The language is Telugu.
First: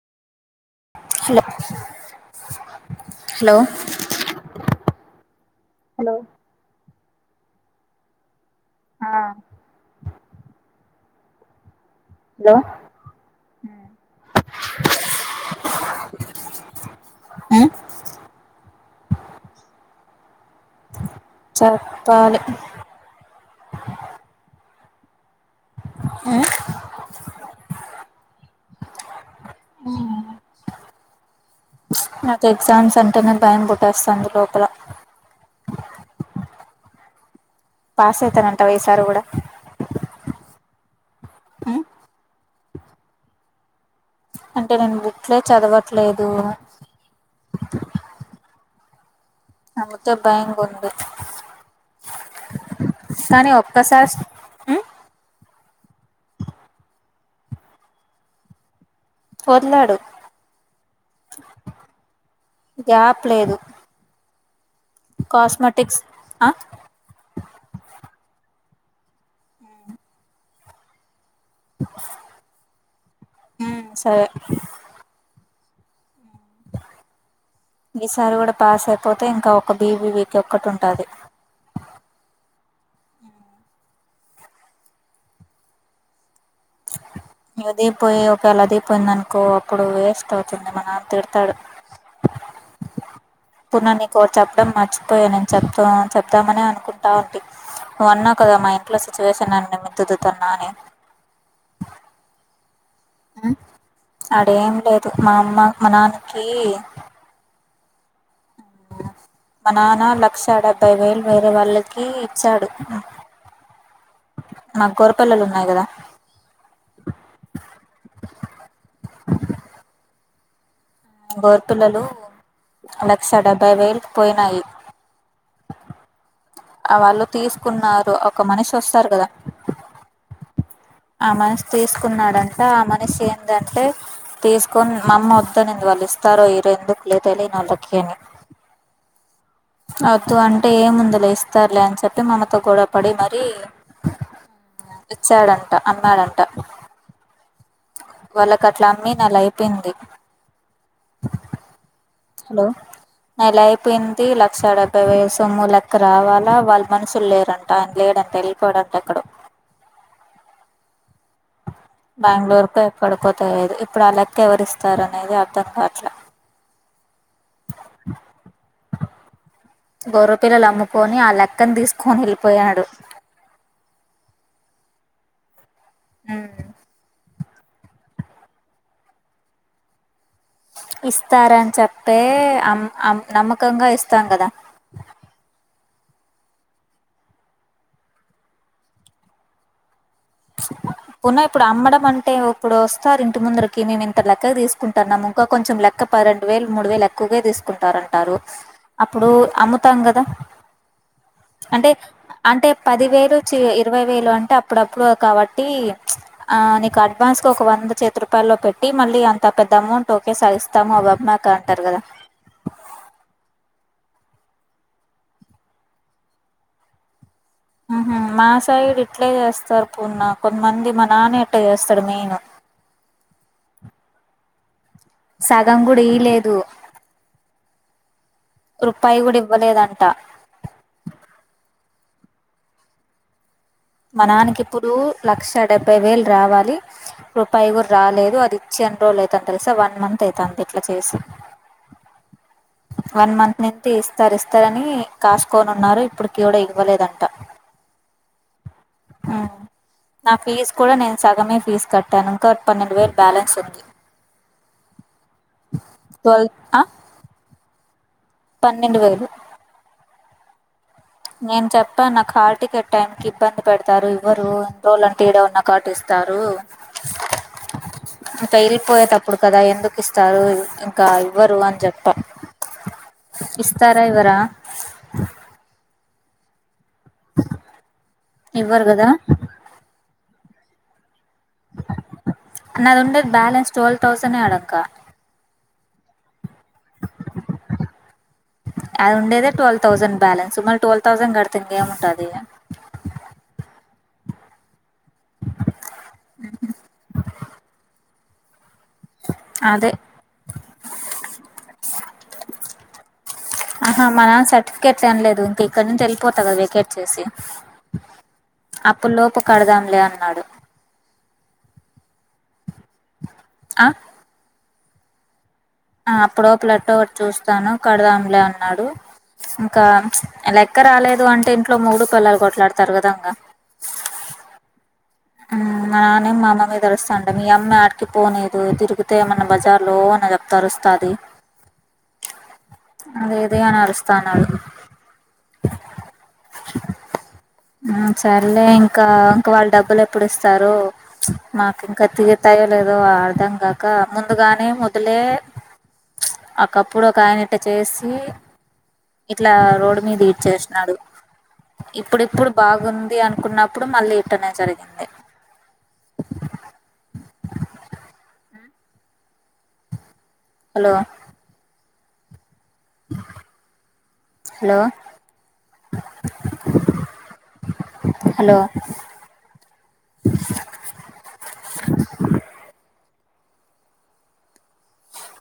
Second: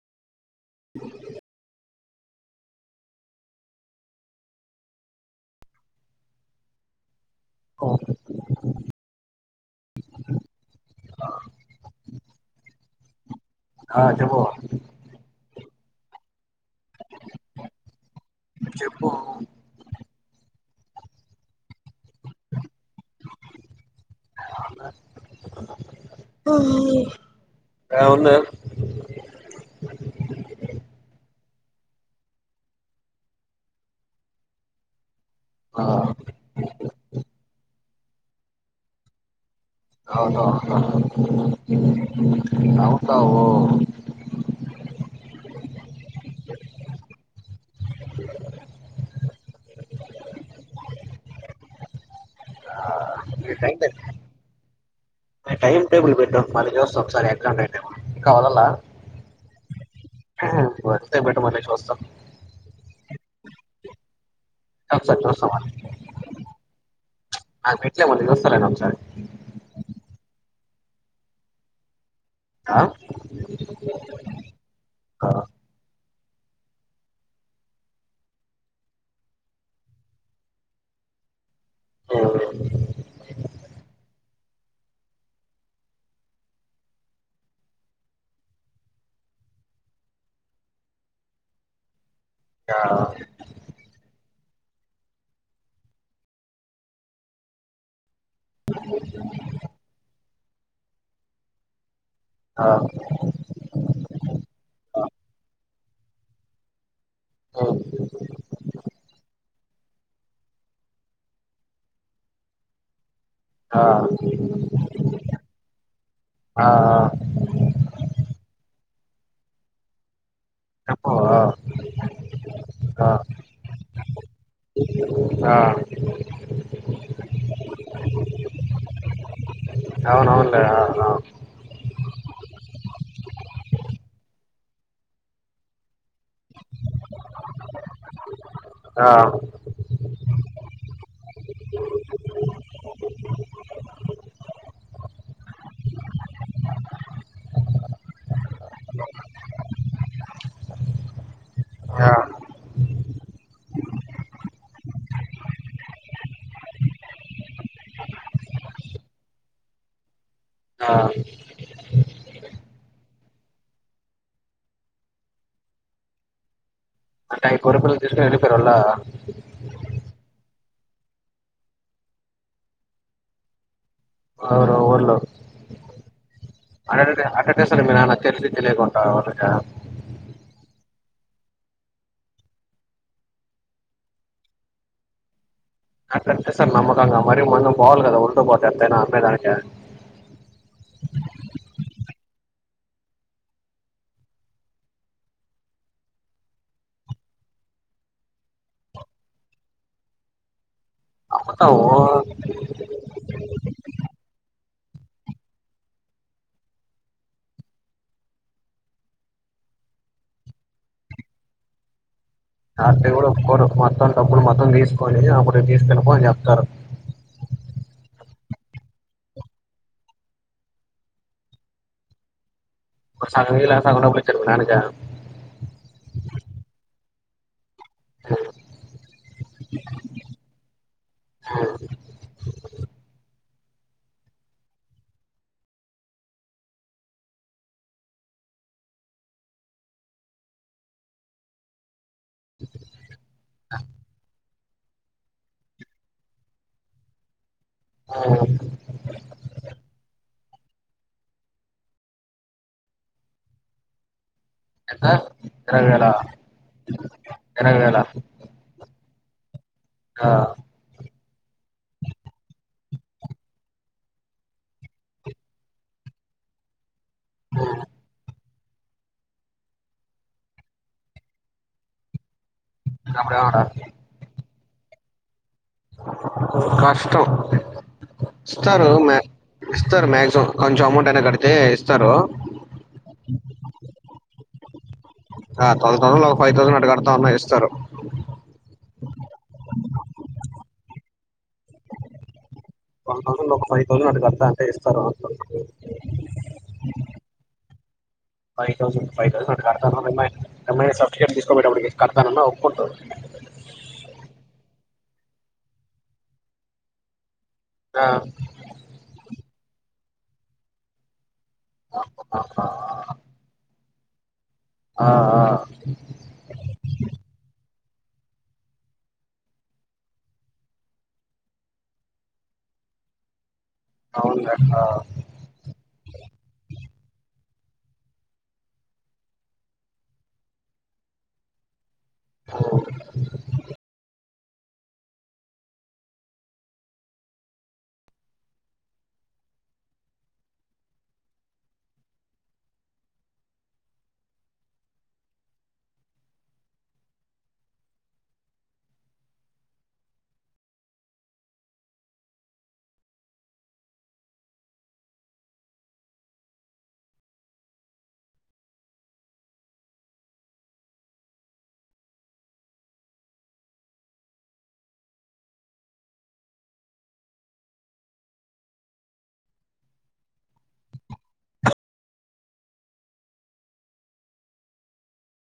హలో హలో హలో ఆ ఆ ఆ హలో ఆ చెప్పు అ చెప్పు చప్పాలి ఏమన్నా నాకు ఎగ్జామ్స్ అంటేనే భయం పుట్టేస్తాంది లోపల ఆ పాస్ అయితానంటవ ఈసారి కూడా అవును అవును ఉమ్ అవుతావు అంటే నేను బుక్లే చదవట్లేదు. అందుకే భయంగా ఉంది కానీ ఈ టైం టేబుల్ ఒక్కసారి హ్ మళ్లీ చూస్త ఒకసారి ఎక్సామ్ డేట్ ఇంకా వదల్లా పోతున్నాడు. వర్క్ టైం పెట్టమను నేను చూస్తా. లేదు చూస్తాం మళ్ళీ కాస్మటిక్స్ ఆ నాకు బెట్లే మళ్లీ చూస్తా నేను ఒక్కసారి. ఆ హ్ సరే ఈసారి కూడా పాస్ అయిపోతే ఇంకా ఒక్క బీబీవీకి ఒక్కటి ఉంటాది. ఇగ ఇదిపోయి ఒకవేళ అదిపోయిందనుకో అప్పుడు వేస్ట్ అవుతుంది మా నాన్న తిడతాడు. అప్పుడు నేను నీకు చెప్పడం మర్చిపోయా నేను చెప్త చెప్దామని అనుకుంటా ఉంటి. నువ్వు అన్నావ్ కదా మా ఇంట్లో సిచ్యువేషన్ అన్ని మిద్దుతున్నా అని. ఆ అడేం లేదు మా అమ్మ, మా నాన్నకి ఉమ్, మా నాన్న లక్షాడెబ్బైవేలు వేరే వాళ్ళకి ఇచ్చాడు. ఆ న్నాయికదా ఆ ఆ చెప్పు ఆ గోరు పిల్లలు ఆ లక్ష డెబ్బై వేలు పోయినాయి ఆ వాళ్ళు తీసుకున్నారు ఒక మనిషి వస్తారు కదా అవునవునులే తీసుకున్నారంటే ఆ మనిషి ఏంటంటే తీసుకొని మామ్మ వద్దనిందు వాళ్ళు ఇస్తారో ఈరు ఎందుకు లేద తెలిని వాళ్ళకి అని ఆ వద్దు అంటే ఏ ముందులే ఇస్తారులే అని చెప్పి మమతో గ పడి మరీ ఇచ్చాడంట అమ్మాడంట వాళ్ళకి అట్లా అమ్మి నెల అయిపోయింది ఆ హలో నెల అయిపోయింది లక్షా డెబ్బై వయ సొమ్ము లెక్క రావాలా వాళ్ళ మనుషులు లేరంట ఆయన లేడంటే వెళ్ళిపోడంట అక్కడ ఆ. బెంగళూరుకు ఎక్కడిపోతా లేదు ఇప్పుడు ఆ లెక్క ఎవరిస్తారు అనేది అర్థం కా అట్లా అ కో రూపాయలు తీసుకు వెళ్డిపోయారుళా గొర్ర పిల్లలు అమ్ముకొని ఆ లెక్కని తీసుకొని వెళ్ళిపోయాడు ఎవరు ఊర్లో ఉమ్ అక్కటి అసలు మీరు అన్న తెలిసి తెలియకుంటా వాళ్ళగా ఇస్తారని చెప్పే అమ్ అమ్ నమ్మకంగా ఇస్తాం కదా అట్టట్టేసారు నమ్మకంగా మరి మొనం పోవాలి కదా ఉరటపోతే ఎంతైనా అంతే దానిక పోున ఇప్పుడు అమ్మడం అంటే ఇప్పుడు వస్తారు ఇంటి ముందరికి మేము ఇంత లెక్క తీసుకుంటారున్నాము ఇంకా కొంచెం లెక్క ప రెండు వేలు మూడు వేలు ఎక్కువగా తీసుకుంటారు అంటారు అప్పుడు అమ్ముతాం కదా అమ్ముతాము అంటే అంటే పది వేలు ఇరవై వేలు అంటే అప్పుడప్పుడు కాబట్టి నీకు అడ్వాన్స్గా ఒక వంద చేతి రూపాయల్లో పెట్టి మళ్ళీ అంత పెద్ద అమౌంట్ ఓకే సాగిస్తాము అబాబ మాకు అంటారు కదా నా దేవుడు ఒక్కరు ఒక మొత్తం డబ్బులు మొత్తం తీసుకొని అప్పుకి తీసుకెళపో అని చెప్తారు హ మా సైడు ఇట్లే చేస్తారు పున్న కొంతమంది మా నాన్న ఎట్లా చేస్తాడు మెయిన్ సం సగం పారుకు ననుక సగం కూడా ఇయలేదు రూపాయి కూడా ఇవ్వలేదంట మనానికి ఇప్పుడు లక్ష డెబ్బై వేలు రావాలి రూపాయిగురు రాలేదు అది ఇచ్చిన రోజులు అవుతని తెలుసా వన్ మంత్ అవుత అంత ఇట్లా చేసి వన్ మంత్ నుంచి ఇస్తారు ఇస్తారని కాసుకోనున్నారు ఇప్పుడుకీ కూడా ఇవ్వలేదంట నా ఫీస్ కూడా నేను సగమే ఫీస్ కట్టను ఇంకా పన్నెండు వేరు బాలన్స్ అంది ఎద ఎకరాల ఆ ఎర ఎలా పన్నెండు వేలు హా నేను చెప్పా నాకు హార్టికెట్టై టైమికి ఇబ్బంది పెడతారు ఈవ్వరు ఇన్ రోలాంటే ఇదే ఉన్నా కాబటి ఇస్తారు ఓ ఇంకా వెళ్ళిపోయేటప్పుడు కదా ఎందుకు ఇస్తారు ఇంకా ఇవ్వరు అని చెప్పం అప్పుడు ఏమన్నా ఇస్తారా ఇవరా [unintelligible] కా ఇష్టం ఇవ్వరు స్ర్స్తర్ కదా మక్సిమం కొంచం అౌంట్ ఎ కండి నాది ఉండేది బ్యాలెన్స్టోల్ టౌసన్ అడక్క తౌ ఒక ఫైవ్ థౌసండ్ అట్ కడతాన్నా ఇస్తారు అది ఉండేదే ట్వల్ తౌజండ్ బ్యాలెన్స్ మళ్ళీ ట్వెల్వ్ తౌజండ్ కడితంది ఏముంటుంది ఒకైవ్ౌజం అ కడా అంట తర్వాత ఫైవ్ థౌసండ్ ఫైవ్ థౌసండ్ ఆట అదే కడతాన M I M I certificate తీసుకోబోయేటప్పటికి కర్డతానన్న ఒప్పుకుంటావ్ చన్లేదు ఇంక ఇక్కడి నుంచి వెళిపోతా కదా వెేకేట్ చేసి ఆ, అప్పులోపు కడదాంలే అన్నాడు [unintelligible] అ అ ఆ ఆ అప్పుడు ప్లతోటి ఏటోగాట చూస్తాను కడదాంలే అన్నాడు ఇంకా లెక్క రాలేదు అంటే ఇంట్లో మొగుడు పెళ్లాలు కొట్లాడతారు కదా ఇంగా అవులయింగా ఉ మా నాన్నేం మా అమ్మ మీద అరుస్తాంట మీ అమ్మ ఆడికి పోనీదు తిరిగితే ఏమన్నా బజార్లో అన్న చెప్తరుస్తది అదేఇది అనరస్త అన్నాడు మ్.. సర్లే ఇంకా ఇంక వాళ్ళ డబ్బులు ఎప్ ప్పుడు ఇస్తారో చు మాకు ఇంకా తీరుతాయో లేదో అర్థం కాక ముందుగానే ముదులే చ ఒకప్పుడు ఒక ఆయన ఇట్ట చేసి ఇట్లా రోడ్ మీద ఈడ్చేసినాడు ఇప్పుడిప్పుడు బాగుంది అనుకున్నప్పుడు మళ్ళీ ఇట్టనే జరిగింది ఎ [unintelligible] హాలో హాలో హాలో